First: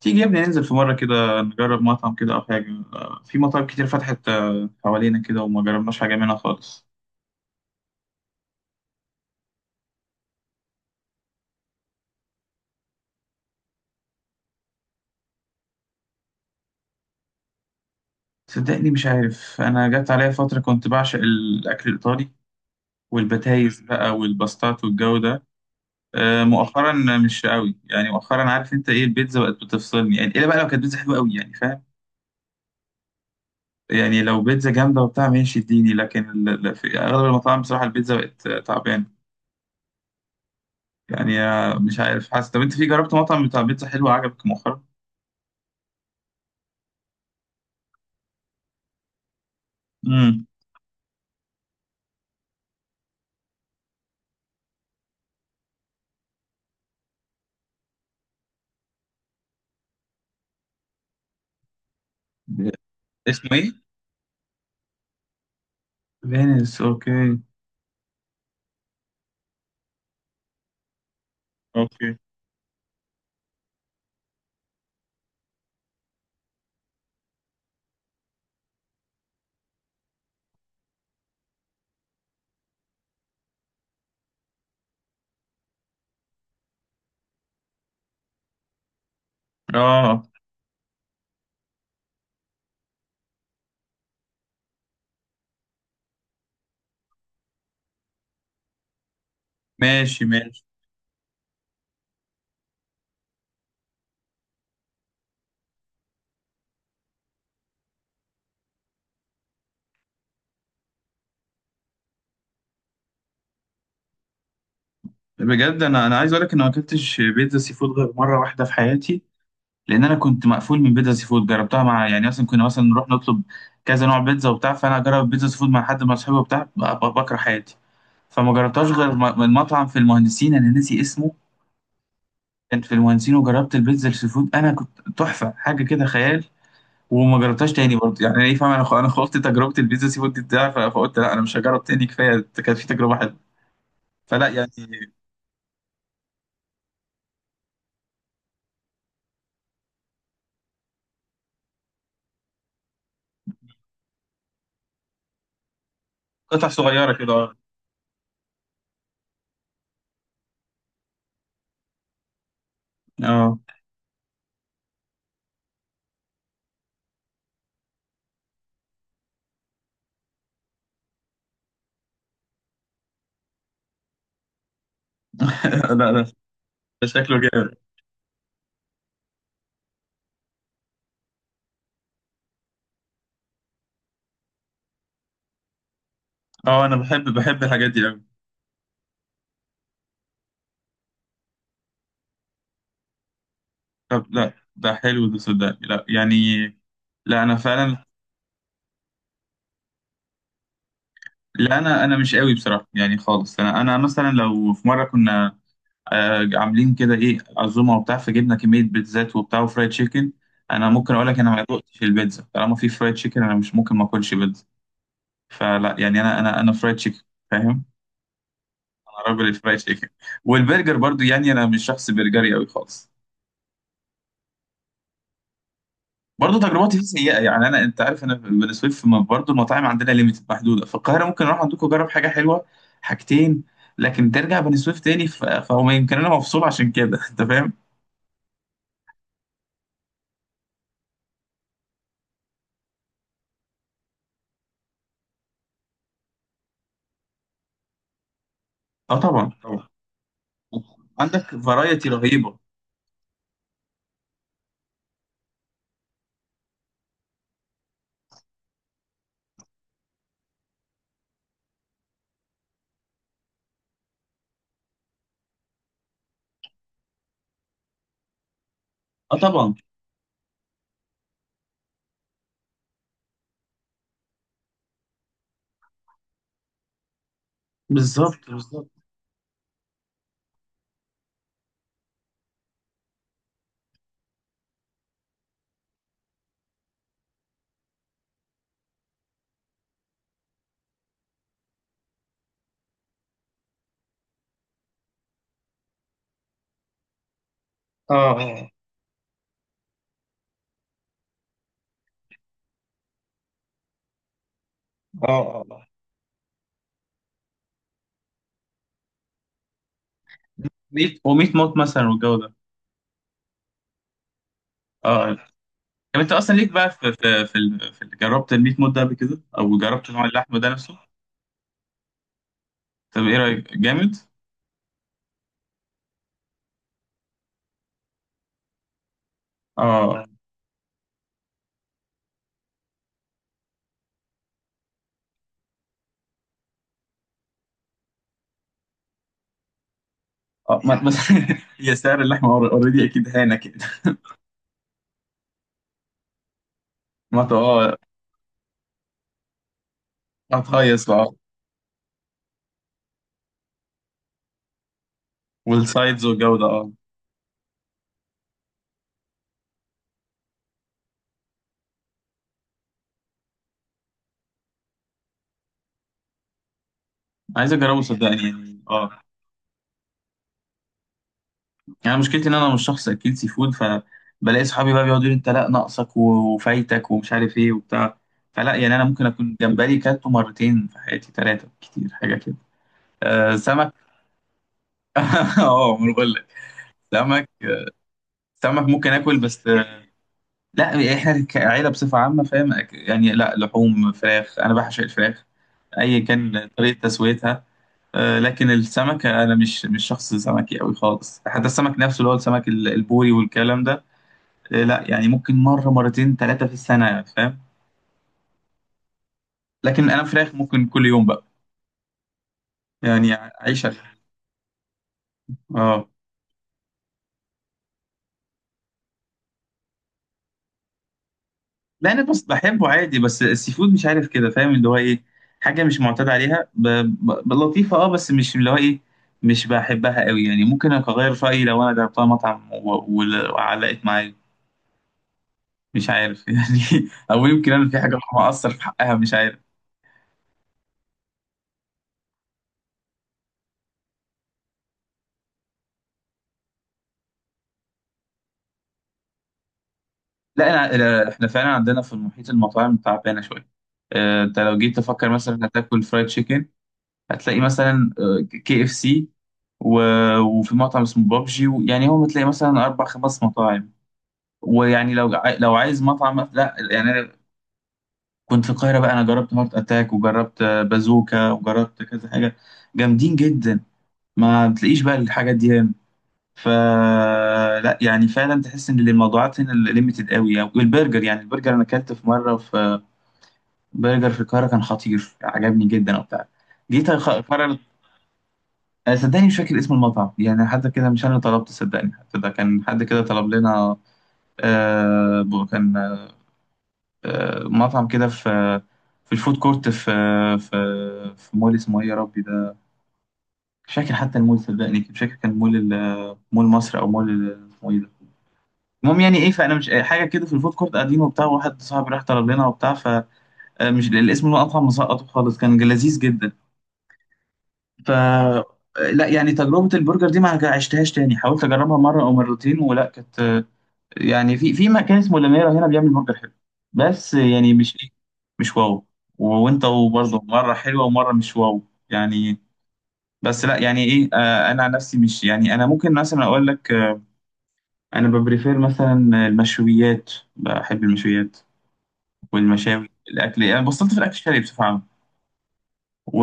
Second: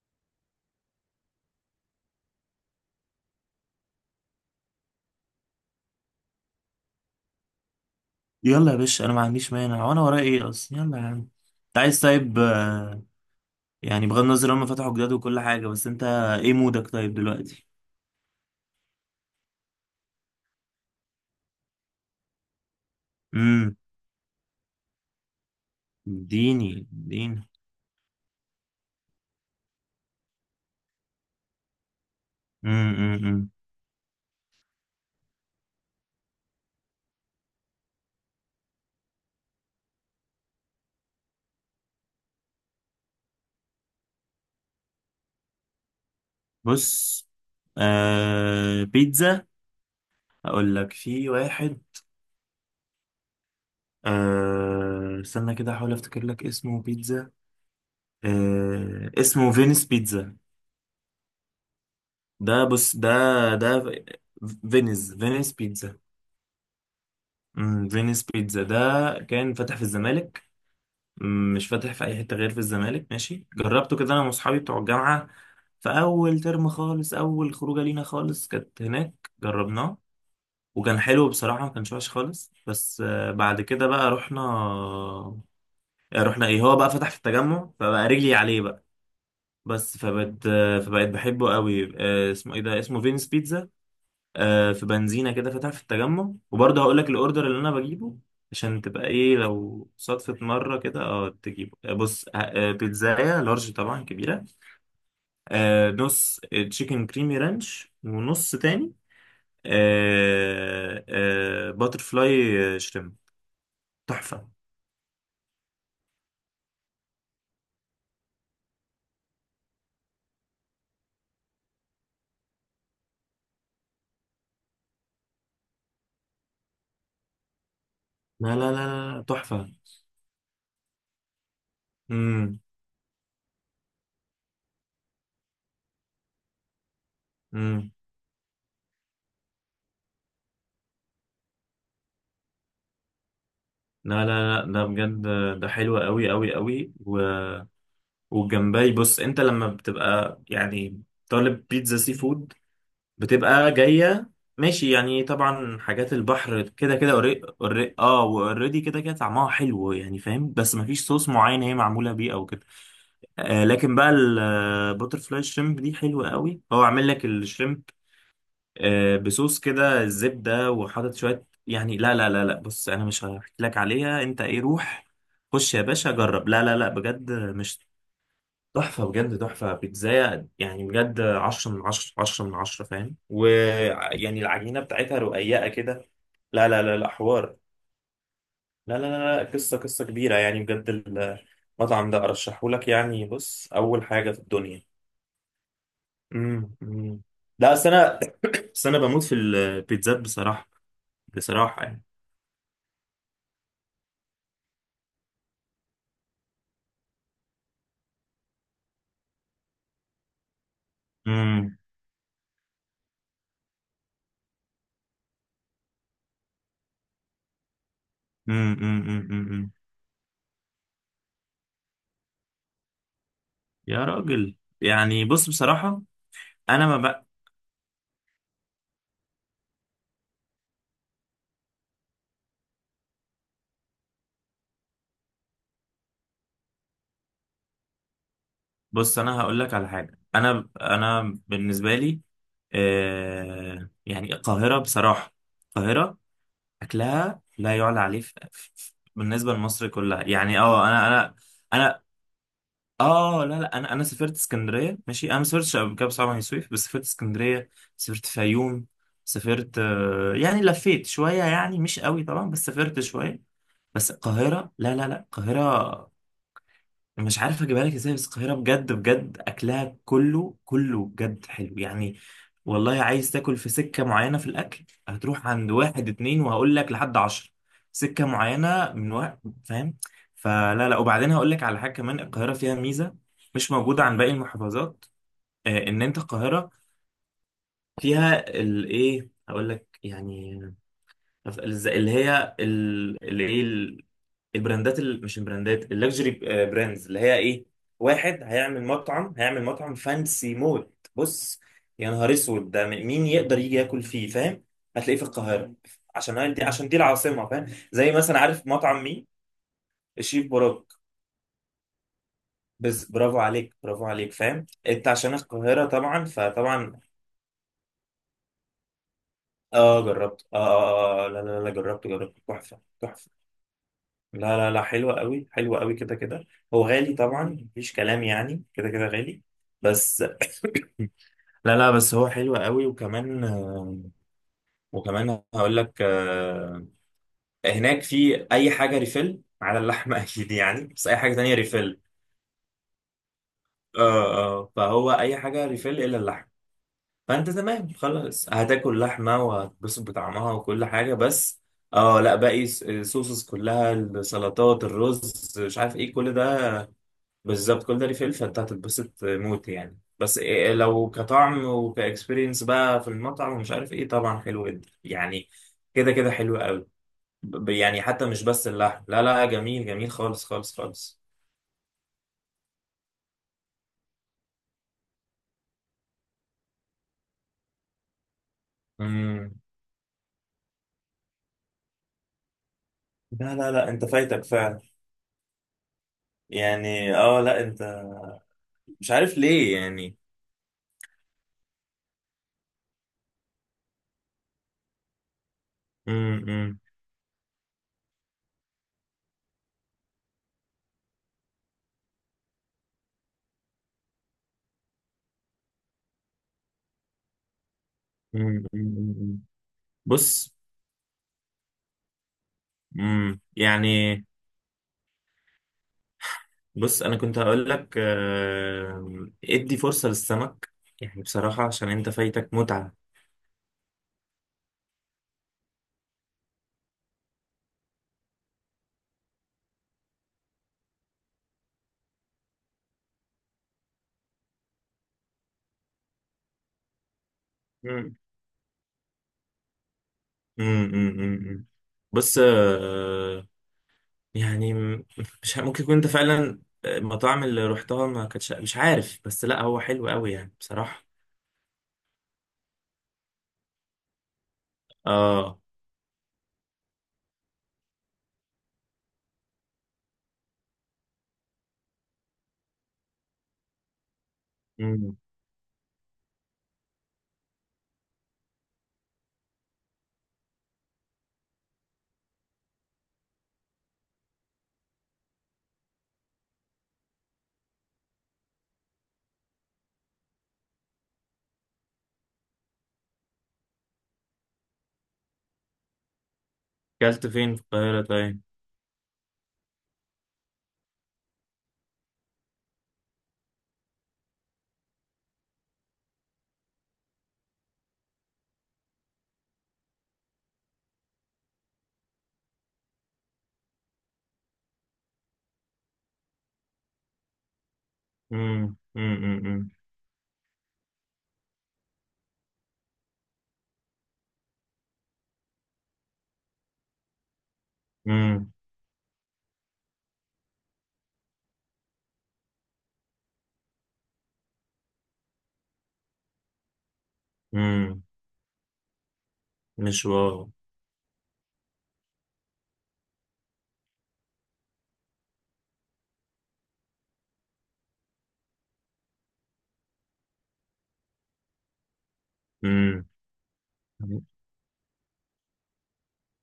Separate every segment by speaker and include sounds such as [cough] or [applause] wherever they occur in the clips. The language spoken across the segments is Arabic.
Speaker 1: تيجي يا ابني، ننزل في مرة كده نجرب مطعم كده أو حاجة. في مطاعم كتير فتحت حوالينا كده وما جربناش حاجة منها خالص.
Speaker 2: يلا يا باشا، انا ما عنديش مانع وانا ورايا ايه اصلا. يلا يا عم. انت عايز طيب؟ يعني بغض النظر هم فتحوا جداد وكل حاجه، بس انت ايه مودك طيب دلوقتي؟
Speaker 1: صدقني مش عارف، أنا جت عليا فترة كنت بعشق الأكل الإيطالي
Speaker 2: امم.
Speaker 1: والبتايز بقى والباستات والجو ده
Speaker 2: اديني
Speaker 1: مؤخرا. مش
Speaker 2: اديني.
Speaker 1: قوي يعني مؤخرا. عارف انت ايه؟ البيتزا بقت بتفصلني يعني، الا بقى لو كانت بيتزا حلوه قوي، يعني فاهم.
Speaker 2: أمم، أمم.
Speaker 1: يعني لو بيتزا جامده وبتاع ماشي اديني، لكن في اغلب المطاعم بصراحه البيتزا بقت تعبانه. يعني مش عارف، حاسس. طب انت في جربت مطعم بتاع بيتزا حلو عجبك مؤخرا؟
Speaker 2: بص. بيتزا.
Speaker 1: امم.
Speaker 2: اقول لك في واحد. استنى كده احاول افتكر لك اسمه بيتزا. اسمه فينيس بيتزا. ده. بص ده.
Speaker 1: اسمه ايه؟
Speaker 2: ده فينيس بيتزا.
Speaker 1: فينيس. اوكي.
Speaker 2: فينيس بيتزا ده كان فتح في الزمالك. مش فاتح في
Speaker 1: اوكي.
Speaker 2: اي حته غير في الزمالك، ماشي. جربته كده انا واصحابي بتوع الجامعه في اول ترم خالص، اول خروجه لينا خالص، كانت هناك جربناه. وكان حلو بصراحه، ما كانش وحش خالص. بس بعد كده بقى رحنا. رحنا ايه، هو بقى فتح في التجمع، فبقى رجلي عليه بقى. بس
Speaker 1: اه،
Speaker 2: فبقت بحبه قوي. اسمه ايه ده؟ اسمه فينس بيتزا. في بنزينة كده فاتحة في التجمع، وبرضه هقول لك الأوردر اللي أنا بجيبه عشان تبقى إيه لو
Speaker 1: ماشي
Speaker 2: صدفة
Speaker 1: ماشي.
Speaker 2: مرة كده تجيبه. بص. آه، بيتزاية لارج طبعا كبيرة. نص تشيكن كريمي رانش، ونص تاني باتر فلاي شريمب. تحفة.
Speaker 1: بجد، انا عايز اقول لك ان ما اكلتش بيتزا سي فود غير مره واحده في حياتي. لان انا كنت مقفول من بيتزا سي فود. جربتها مع، يعني مثلا كنا مثلا نروح نطلب كذا نوع بيتزا وبتاع، فانا اجرب بيتزا سي فود مع حد من اصحابي وبتاع، بكره حياتي.
Speaker 2: لا
Speaker 1: فما
Speaker 2: لا لا
Speaker 1: جربتهاش غير
Speaker 2: لا، لا،
Speaker 1: من
Speaker 2: تحفة.
Speaker 1: مطعم في المهندسين، انا ناسي اسمه.
Speaker 2: امم.
Speaker 1: كان في المهندسين، وجربت البيتزا السي فود، انا كنت تحفه، حاجه كده خيال. وما جربتهاش
Speaker 2: امم.
Speaker 1: تاني برضه، يعني ايه فاهم؟ انا خلطت تجربه البيتزا سي فود بتاعي، فقلت لا، انا مش هجرب تاني، كفايه كانت في تجربه حلوه.
Speaker 2: لا
Speaker 1: فلا
Speaker 2: لا
Speaker 1: يعني.
Speaker 2: لا ده بجد. ده حلو قوي قوي قوي والجمبري، بص انت لما بتبقى يعني طالب بيتزا سي فود، بتبقى جاية ماشي يعني. طبعا حاجات البحر
Speaker 1: قطع
Speaker 2: كده كده،
Speaker 1: صغيره كده.
Speaker 2: أوري...
Speaker 1: اه.
Speaker 2: أوري... اه واوريدي كده كده طعمها حلو يعني، فاهم؟ بس مفيش صوص معين هي معمولة بيه او كده.
Speaker 1: اه.
Speaker 2: لكن بقى البوتر فلاي شريمب دي حلوة قوي، هو عامل لك الشريمب بصوص كده الزبدة، وحاطط شوية يعني. لا لا لا لا، بص انا مش هحكي لك عليها، انت ايه، روح. خش يا
Speaker 1: [laughs]
Speaker 2: باشا
Speaker 1: لا لا،
Speaker 2: جرب. لا لا لا
Speaker 1: ده
Speaker 2: بجد
Speaker 1: شكله جامد.
Speaker 2: مش. تحفة بجد. تحفة بيتزاية يعني بجد، 10/10 10/10، فاهم؟ ويعني العجينة بتاعتها رقيقة كده. لا لا
Speaker 1: اه، انا
Speaker 2: لا لا،
Speaker 1: بحب
Speaker 2: حوار.
Speaker 1: بحب الحاجات دي قوي.
Speaker 2: لا لا لا لا، قصة قصة كبيرة يعني بجد. المطعم ده أرشحهولك يعني. بص، أول
Speaker 1: طب
Speaker 2: حاجة في
Speaker 1: لا،
Speaker 2: الدنيا.
Speaker 1: ده حلو ده صدقني، لا يعني.
Speaker 2: أمم.
Speaker 1: لا، انا
Speaker 2: لا، أصل
Speaker 1: فعلا.
Speaker 2: أنا [clears throat] [coughs] بس أنا بموت في البيتزات بصراحة.
Speaker 1: لا،
Speaker 2: بصراحة يعني.
Speaker 1: انا مش قوي بصراحه يعني خالص، انا مثلا لو في مره كنا عاملين كده ايه عزومه وبتاع، فجبنا كميه بيتزات وبتاع وفرايد تشيكن. انا ممكن اقول لك، انا ما
Speaker 2: امم
Speaker 1: دقتش البيتزا طالما في فرايد تشيكن، انا مش ممكن ما اكلش بيتزا. فلا يعني، انا فرايد تشيكن. فاهم. انا راجل
Speaker 2: أمم.
Speaker 1: الفرايد تشيكن. والبرجر برضو يعني، انا مش شخص برجري قوي خالص.
Speaker 2: يا راجل. يعني بص بصراحة.
Speaker 1: برضو
Speaker 2: أنا ما
Speaker 1: تجربتي فيه
Speaker 2: ب...
Speaker 1: سيئه يعني، انا، انت عارف، انا بالنسبه لي في برضو المطاعم عندنا ليميتد محدوده في القاهره، ممكن اروح عندكم اجرب حاجه حلوه. حاجتين. لكن ترجع بني سويف تاني، فهو يمكن انا مفصول عشان كده. [laughs] انت فاهم.
Speaker 2: بص انا هقول لك على حاجه. انا بالنسبه لي يعني القاهره بصراحه، القاهره اكلها لا يعلى عليه،
Speaker 1: اه طبعا
Speaker 2: بالنسبه
Speaker 1: طبعا.
Speaker 2: لمصر كلها يعني. اه انا انا
Speaker 1: عندك
Speaker 2: انا
Speaker 1: فرايتي رهيبه.
Speaker 2: اه لا لا، انا سافرت اسكندريه ماشي، انا ما سافرتش قبل كده بصراحه بني سويف، بس سافرت اسكندريه. سافرت فيوم. سافرت. يعني لفيت شويه يعني، مش قوي طبعا، بس سافرت شويه. بس القاهره، لا لا لا، القاهره مش عارف اجيبها لك ازاي، بس القاهرة بجد
Speaker 1: اه
Speaker 2: بجد
Speaker 1: طبعا.
Speaker 2: اكلها كله كله بجد حلو يعني. والله عايز تاكل في سكة معينة في الاكل، هتروح عند واحد اتنين وهقول لك لحد 10، سكة
Speaker 1: بالظبط بالظبط.
Speaker 2: معينة من وقت، فاهم؟ فلا لا، وبعدين هقول لك على حاجة كمان، القاهرة فيها ميزة مش موجودة عن باقي المحافظات. ان انت القاهرة فيها الايه، هقول لك يعني. نف- الز- اللي هي ال- اللي ايه ال- البراندات مش البراندات اللكجري، براندز اللي هي ايه.
Speaker 1: اه
Speaker 2: واحد
Speaker 1: اه
Speaker 2: هيعمل مطعم فانسي موت. بص. يا نهار اسود ده، مين يقدر يجي ياكل فيه، فاهم؟ هتلاقيه في
Speaker 1: اه
Speaker 2: القاهره
Speaker 1: اه.
Speaker 2: عشان دي العاصمه، فاهم؟ زي مثلا، عارف مطعم مين؟ الشيف براك.
Speaker 1: ميت وميت موت مثلا والجو ده،
Speaker 2: بس برافو عليك برافو عليك، فاهم
Speaker 1: اه،
Speaker 2: انت،
Speaker 1: آه.
Speaker 2: عشان القاهره
Speaker 1: طب
Speaker 2: طبعا
Speaker 1: انت اصلا ليك بقى
Speaker 2: فطبعا.
Speaker 1: في جربت الميت موت ده قبل كده، او
Speaker 2: اه
Speaker 1: جربت نوع
Speaker 2: جربت
Speaker 1: اللحم ده نفسه؟
Speaker 2: لا لا لا، جربت تحفه
Speaker 1: طب
Speaker 2: تحفه.
Speaker 1: ايه رايك؟ جامد.
Speaker 2: لا لا لا، حلوة قوي حلوة قوي كده كده. هو غالي طبعا، مفيش كلام يعني كده كده غالي. بس
Speaker 1: اه
Speaker 2: [coughs] لا لا، بس هو حلو قوي وكمان وكمان هقول لك هناك في اي حاجه ريفيل على اللحمه [laughs] اكيد
Speaker 1: اه،
Speaker 2: يعني، بس اي حاجه تانية
Speaker 1: [laughs] هي
Speaker 2: ريفيل.
Speaker 1: سعر اللحمه اوريدي اكيد هانا كده.
Speaker 2: اه اه، فهو اي حاجه ريفيل الا اللحم.
Speaker 1: ما
Speaker 2: فانت
Speaker 1: ت-
Speaker 2: تمام
Speaker 1: اه،
Speaker 2: خلاص، هتاكل لحمه وهتتبسط بطعمها وكل
Speaker 1: هتهيص
Speaker 2: حاجه.
Speaker 1: بقى.
Speaker 2: بس اه لا، باقي الصوصز كلها السلطات الرز مش عارف ايه
Speaker 1: والسايدز
Speaker 2: كل
Speaker 1: والجو ده،
Speaker 2: ده.
Speaker 1: اه.
Speaker 2: بالظبط كل ده ليه فلفل، فانت هتتبسط موت يعني. بس إيه لو كطعم وكاكسبيرينس بقى في المطعم ومش عارف ايه، طبعا حلو جدا يعني، كده كده حلو قوي.
Speaker 1: عايز اجربه
Speaker 2: يعني حتى
Speaker 1: صدقني
Speaker 2: مش بس
Speaker 1: يعني،
Speaker 2: اللحم،
Speaker 1: اه.
Speaker 2: لا لا جميل جميل خالص خالص خالص.
Speaker 1: يعني مشكلتي ان انا مش شخص اكيل سي فود، فبلاقي صحابي بقى بيقعدوا يقولوا انت لا، ناقصك وفايتك ومش عارف ايه وبتاع. فلا يعني، انا ممكن
Speaker 2: امم.
Speaker 1: اكون جمبري كلته مرتين في حياتي، ثلاثه كتير حاجه كده.
Speaker 2: لا لا لا،
Speaker 1: سمك.
Speaker 2: انت فايتك فعلا.
Speaker 1: [laughs] اه، ما أنا بقول لك.
Speaker 2: يعني
Speaker 1: سمك.
Speaker 2: لا انت
Speaker 1: سمك
Speaker 2: مش
Speaker 1: ممكن
Speaker 2: عارف
Speaker 1: اكل، بس
Speaker 2: ليه يعني.
Speaker 1: لا، احنا كعيله بصفه عامه فاهم، يعني لا، لحوم فراخ انا بعشق الفراخ. اي
Speaker 2: امم
Speaker 1: كان
Speaker 2: امم
Speaker 1: طريقه تسويتها. لكن السمك، انا مش شخص سمكي قوي خالص، حتى السمك نفسه اللي هو السمك البوري والكلام ده. إيه، لا يعني، ممكن مرة مرتين ثلاثة في السنة، فاهم.
Speaker 2: أمم، أمم.
Speaker 1: لكن أنا فراخ
Speaker 2: بص.
Speaker 1: ممكن كل يوم بقى. يعني، عيشة،
Speaker 2: يعني.
Speaker 1: اه.
Speaker 2: بص انا كنت هقول لك، ادي فرصة للسمك، يعني بصراحة عشان انت
Speaker 1: لا، أنا بس
Speaker 2: فايتك
Speaker 1: بحبه
Speaker 2: متعة.
Speaker 1: عادي، بس السي فود مش عارف كده، فاهم، اللي هو إيه. حاجة مش معتاد عليها، لطيفة، بس مش اللي هو إيه. مش بحبها قوي يعني، ممكن أغير رأيي لو أنا جربتها مطعم و... و... وعلقت معايا. مش عارف. [laughs] يعني أو يمكن أنا في
Speaker 2: مم.
Speaker 1: حاجة مقصر في حقها، مش عارف.
Speaker 2: مم، مم، مم، مم. بص. آه، يعني م- مش ه- ممكن يكون انت فعلا المطاعم اللي رحتها ما كانتش مش عارف، بس لا هو حلو قوي يعني بصراحة.
Speaker 1: لا، إحنا فعلا عندنا في المحيط المطاعم تعبانة شوية. انت لو جيت تفكر
Speaker 2: اه
Speaker 1: مثلا هتاكل فرايد تشيكن، هتلاقي مثلا KFC، وفي مطعم اسمه بابجي، يعني هو بتلاقي مثلا اربع خمس مطاعم. ويعني
Speaker 2: مم.
Speaker 1: لو عايز مطعم، لا يعني أنا كنت في القاهره بقى، انا جربت هارت اتاك، وجربت بازوكا، وجربت كذا حاجه. جامدين جدا. ما بتلاقيش بقى الحاجات دي هنا. فلا يعني، فعلا تحس ان الموضوعات هنا ليميتد قوي يعني. والبرجر، يعني البرجر، انا اكلت في مره في برجر في القاهره كان خطير، عجبني جدا وبتاع. جيت
Speaker 2: كلت فين في
Speaker 1: المره،
Speaker 2: القاهرة طيب؟
Speaker 1: صدقني مش فاكر اسم المطعم يعني، حتى كده مش انا طلبت، صدقني حتى ده كان حد كده طلب لنا. كان مطعم كده في، في الفود كورت، في، في، في مول اسمه ايه يا ربي ده؟ مش فاكر حتى المول صدقني، مش فاكر، كان مول مصر او اسمه ايه ده؟
Speaker 2: مم، مم،
Speaker 1: المهم
Speaker 2: مم،
Speaker 1: يعني ايه،
Speaker 2: مم،
Speaker 1: فانا مش حاجه كده، في الفود كورت قاعدين وبتاع، واحد صاحبي راح طلب لنا وبتاع. فمش الاسم المطعم، مسقطه خالص، كان لذيذ جدا. ف،
Speaker 2: مم،
Speaker 1: لا يعني، تجربة البرجر دي ما هج- عشتهاش تاني، حاولت أجربها مرة أو مرتين ولا كانت يعني، في مكان اسمه لميرا هنا بيعمل برجر حلو، بس يعني مش
Speaker 2: مم.
Speaker 1: إيه. مش واو. وأنت
Speaker 2: مش
Speaker 1: برضه
Speaker 2: واو.
Speaker 1: مرة حلوة ومرة مش واو، يعني. بس لا يعني إيه، أنا عن نفسي مش يعني، أنا ممكن مثلا أقول لك، أنا ببريفير مثلا المشويات، بحب المشويات
Speaker 2: مم.
Speaker 1: والمشاوي، الأكل يعني بصلت في الأكل الشرقي بصفة عامة. و،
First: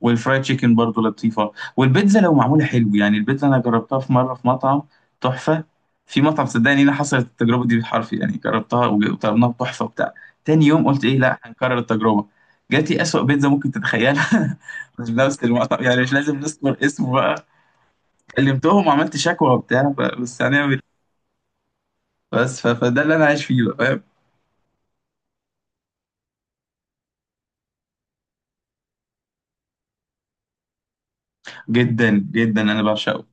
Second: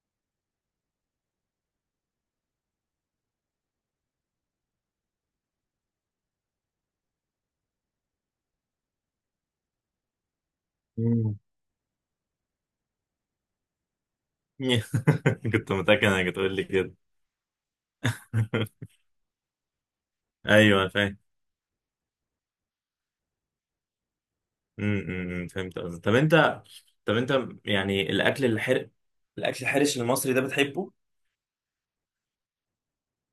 Speaker 1: والفرايد تشيكن برضو لطيفة، والبيتزا لو معمولة حلو، يعني البيتزا أنا جربتها في مرة في مطعم تحفة، في مطعم صدقني، أنا حصلت التجربة دي بالحرف يعني، جربتها وطلبناها بتحفة وبتاع. تاني يوم قلت إيه؟ لا
Speaker 2: مم.
Speaker 1: هنكرر التجربة. جات لي أسوأ بيتزا ممكن تتخيلها [laughs] من
Speaker 2: [laughs]
Speaker 1: نفس
Speaker 2: كنت
Speaker 1: المطعم، يعني
Speaker 2: متأكد
Speaker 1: مش
Speaker 2: انك
Speaker 1: لازم
Speaker 2: هتقول لي
Speaker 1: نذكر
Speaker 2: كده.
Speaker 1: اسمه بقى. كلمتهم
Speaker 2: [laughs]
Speaker 1: وعملت شكوى وبتاع، بس هنعمل إيه؟
Speaker 2: ايوه، أنا فاهم.
Speaker 1: بس فده اللي أنا عايش فيه بقى، فاهم؟
Speaker 2: أمم، إمم، فهمت قصدك. طب انت. طب انت يعني الاكل الحرش المصري ده بتحبه؟
Speaker 1: جدا جدا، أنا بعشقه.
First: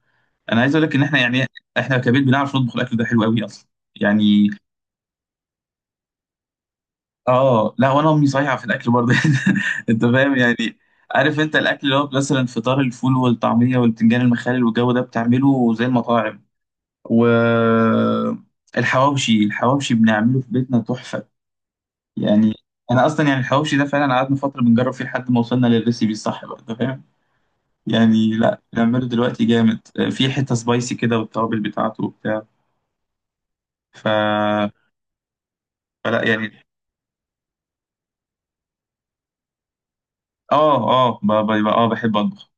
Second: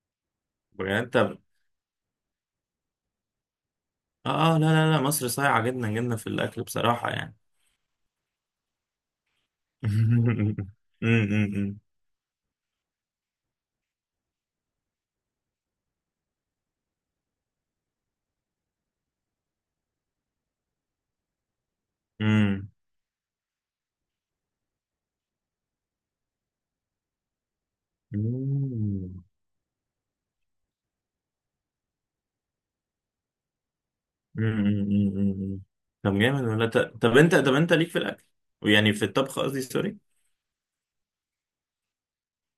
Speaker 1: أنا عايز أقول
Speaker 2: بجد
Speaker 1: لك إن إحنا
Speaker 2: انت؟
Speaker 1: يعني، إحنا كبيت بنعرف نطبخ الأكل ده حلو قوي أصلا. يعني،
Speaker 2: اه اه لا لا لا، مصر صايعه جدا جدا في الاكل بصراحه يعني.
Speaker 1: اه لا وانا امي صايعه في الاكل برضه. [laughs] انت فاهم يعني.
Speaker 2: [laughs] امم أمم،
Speaker 1: عارف انت
Speaker 2: أمم،
Speaker 1: الاكل اللي هو مثلا فطار الفول والطعميه والبتنجان المخلل والجو ده، بتعمله زي المطاعم. و، الحواوشي، الحواوشي بنعمله في بيتنا تحفه. يعني،
Speaker 2: أمم.
Speaker 1: انا اصلا يعني الحواوشي ده فعلا قعدنا فتره بنجرب فيه لحد ما وصلنا للريسيبي الصح بقى، انت فاهم. يعني لا، بنعمله
Speaker 2: أمم،
Speaker 1: دلوقتي جامد، في حته سبايسي كده والتوابل بتاعته وبتاع. ف...
Speaker 2: أمم، أمم. إمم. طب
Speaker 1: فلا
Speaker 2: جامد
Speaker 1: يعني.
Speaker 2: ولا طب انت ليك في الاكل، ويعني في الطبخ قصدي، سوري.
Speaker 1: اه اه، اه بحب اطبخ.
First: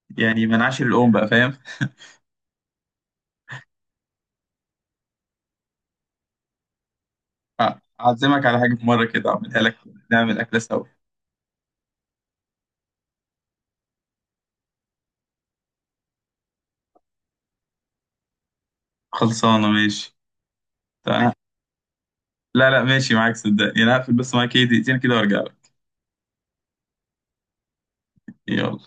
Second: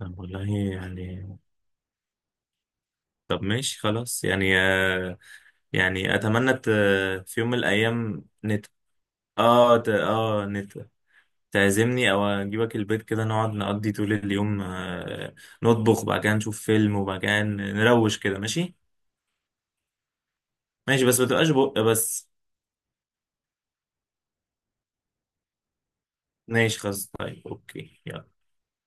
Speaker 2: طب والله
Speaker 1: يعني من عاشر الام
Speaker 2: يعني.
Speaker 1: بقى، فاهم.
Speaker 2: طب ماشي خلاص يعني يعني اتمنى في يوم من الايام
Speaker 1: أعزمك على حاجة في مرة كده أعملها لك.
Speaker 2: اه ت...
Speaker 1: نعمل
Speaker 2: اه
Speaker 1: أكلة سوا.
Speaker 2: نت... تعزمني او اجيبك البيت كده، نقعد نقضي طول اليوم، نطبخ، وبعد كده نشوف فيلم، وبعد كده نروش كده، ماشي؟
Speaker 1: خلصانة، ماشي.
Speaker 2: ماشي بس ما
Speaker 1: تمام.
Speaker 2: تبقاش بق بس.
Speaker 1: لا لا، ماشي معاك، صدقني أنا هقفل بس معاك إيه دقيقتين كده وأرجع لك.
Speaker 2: ماشي خلاص، طيب، اوكي، يلا.
Speaker 1: يلا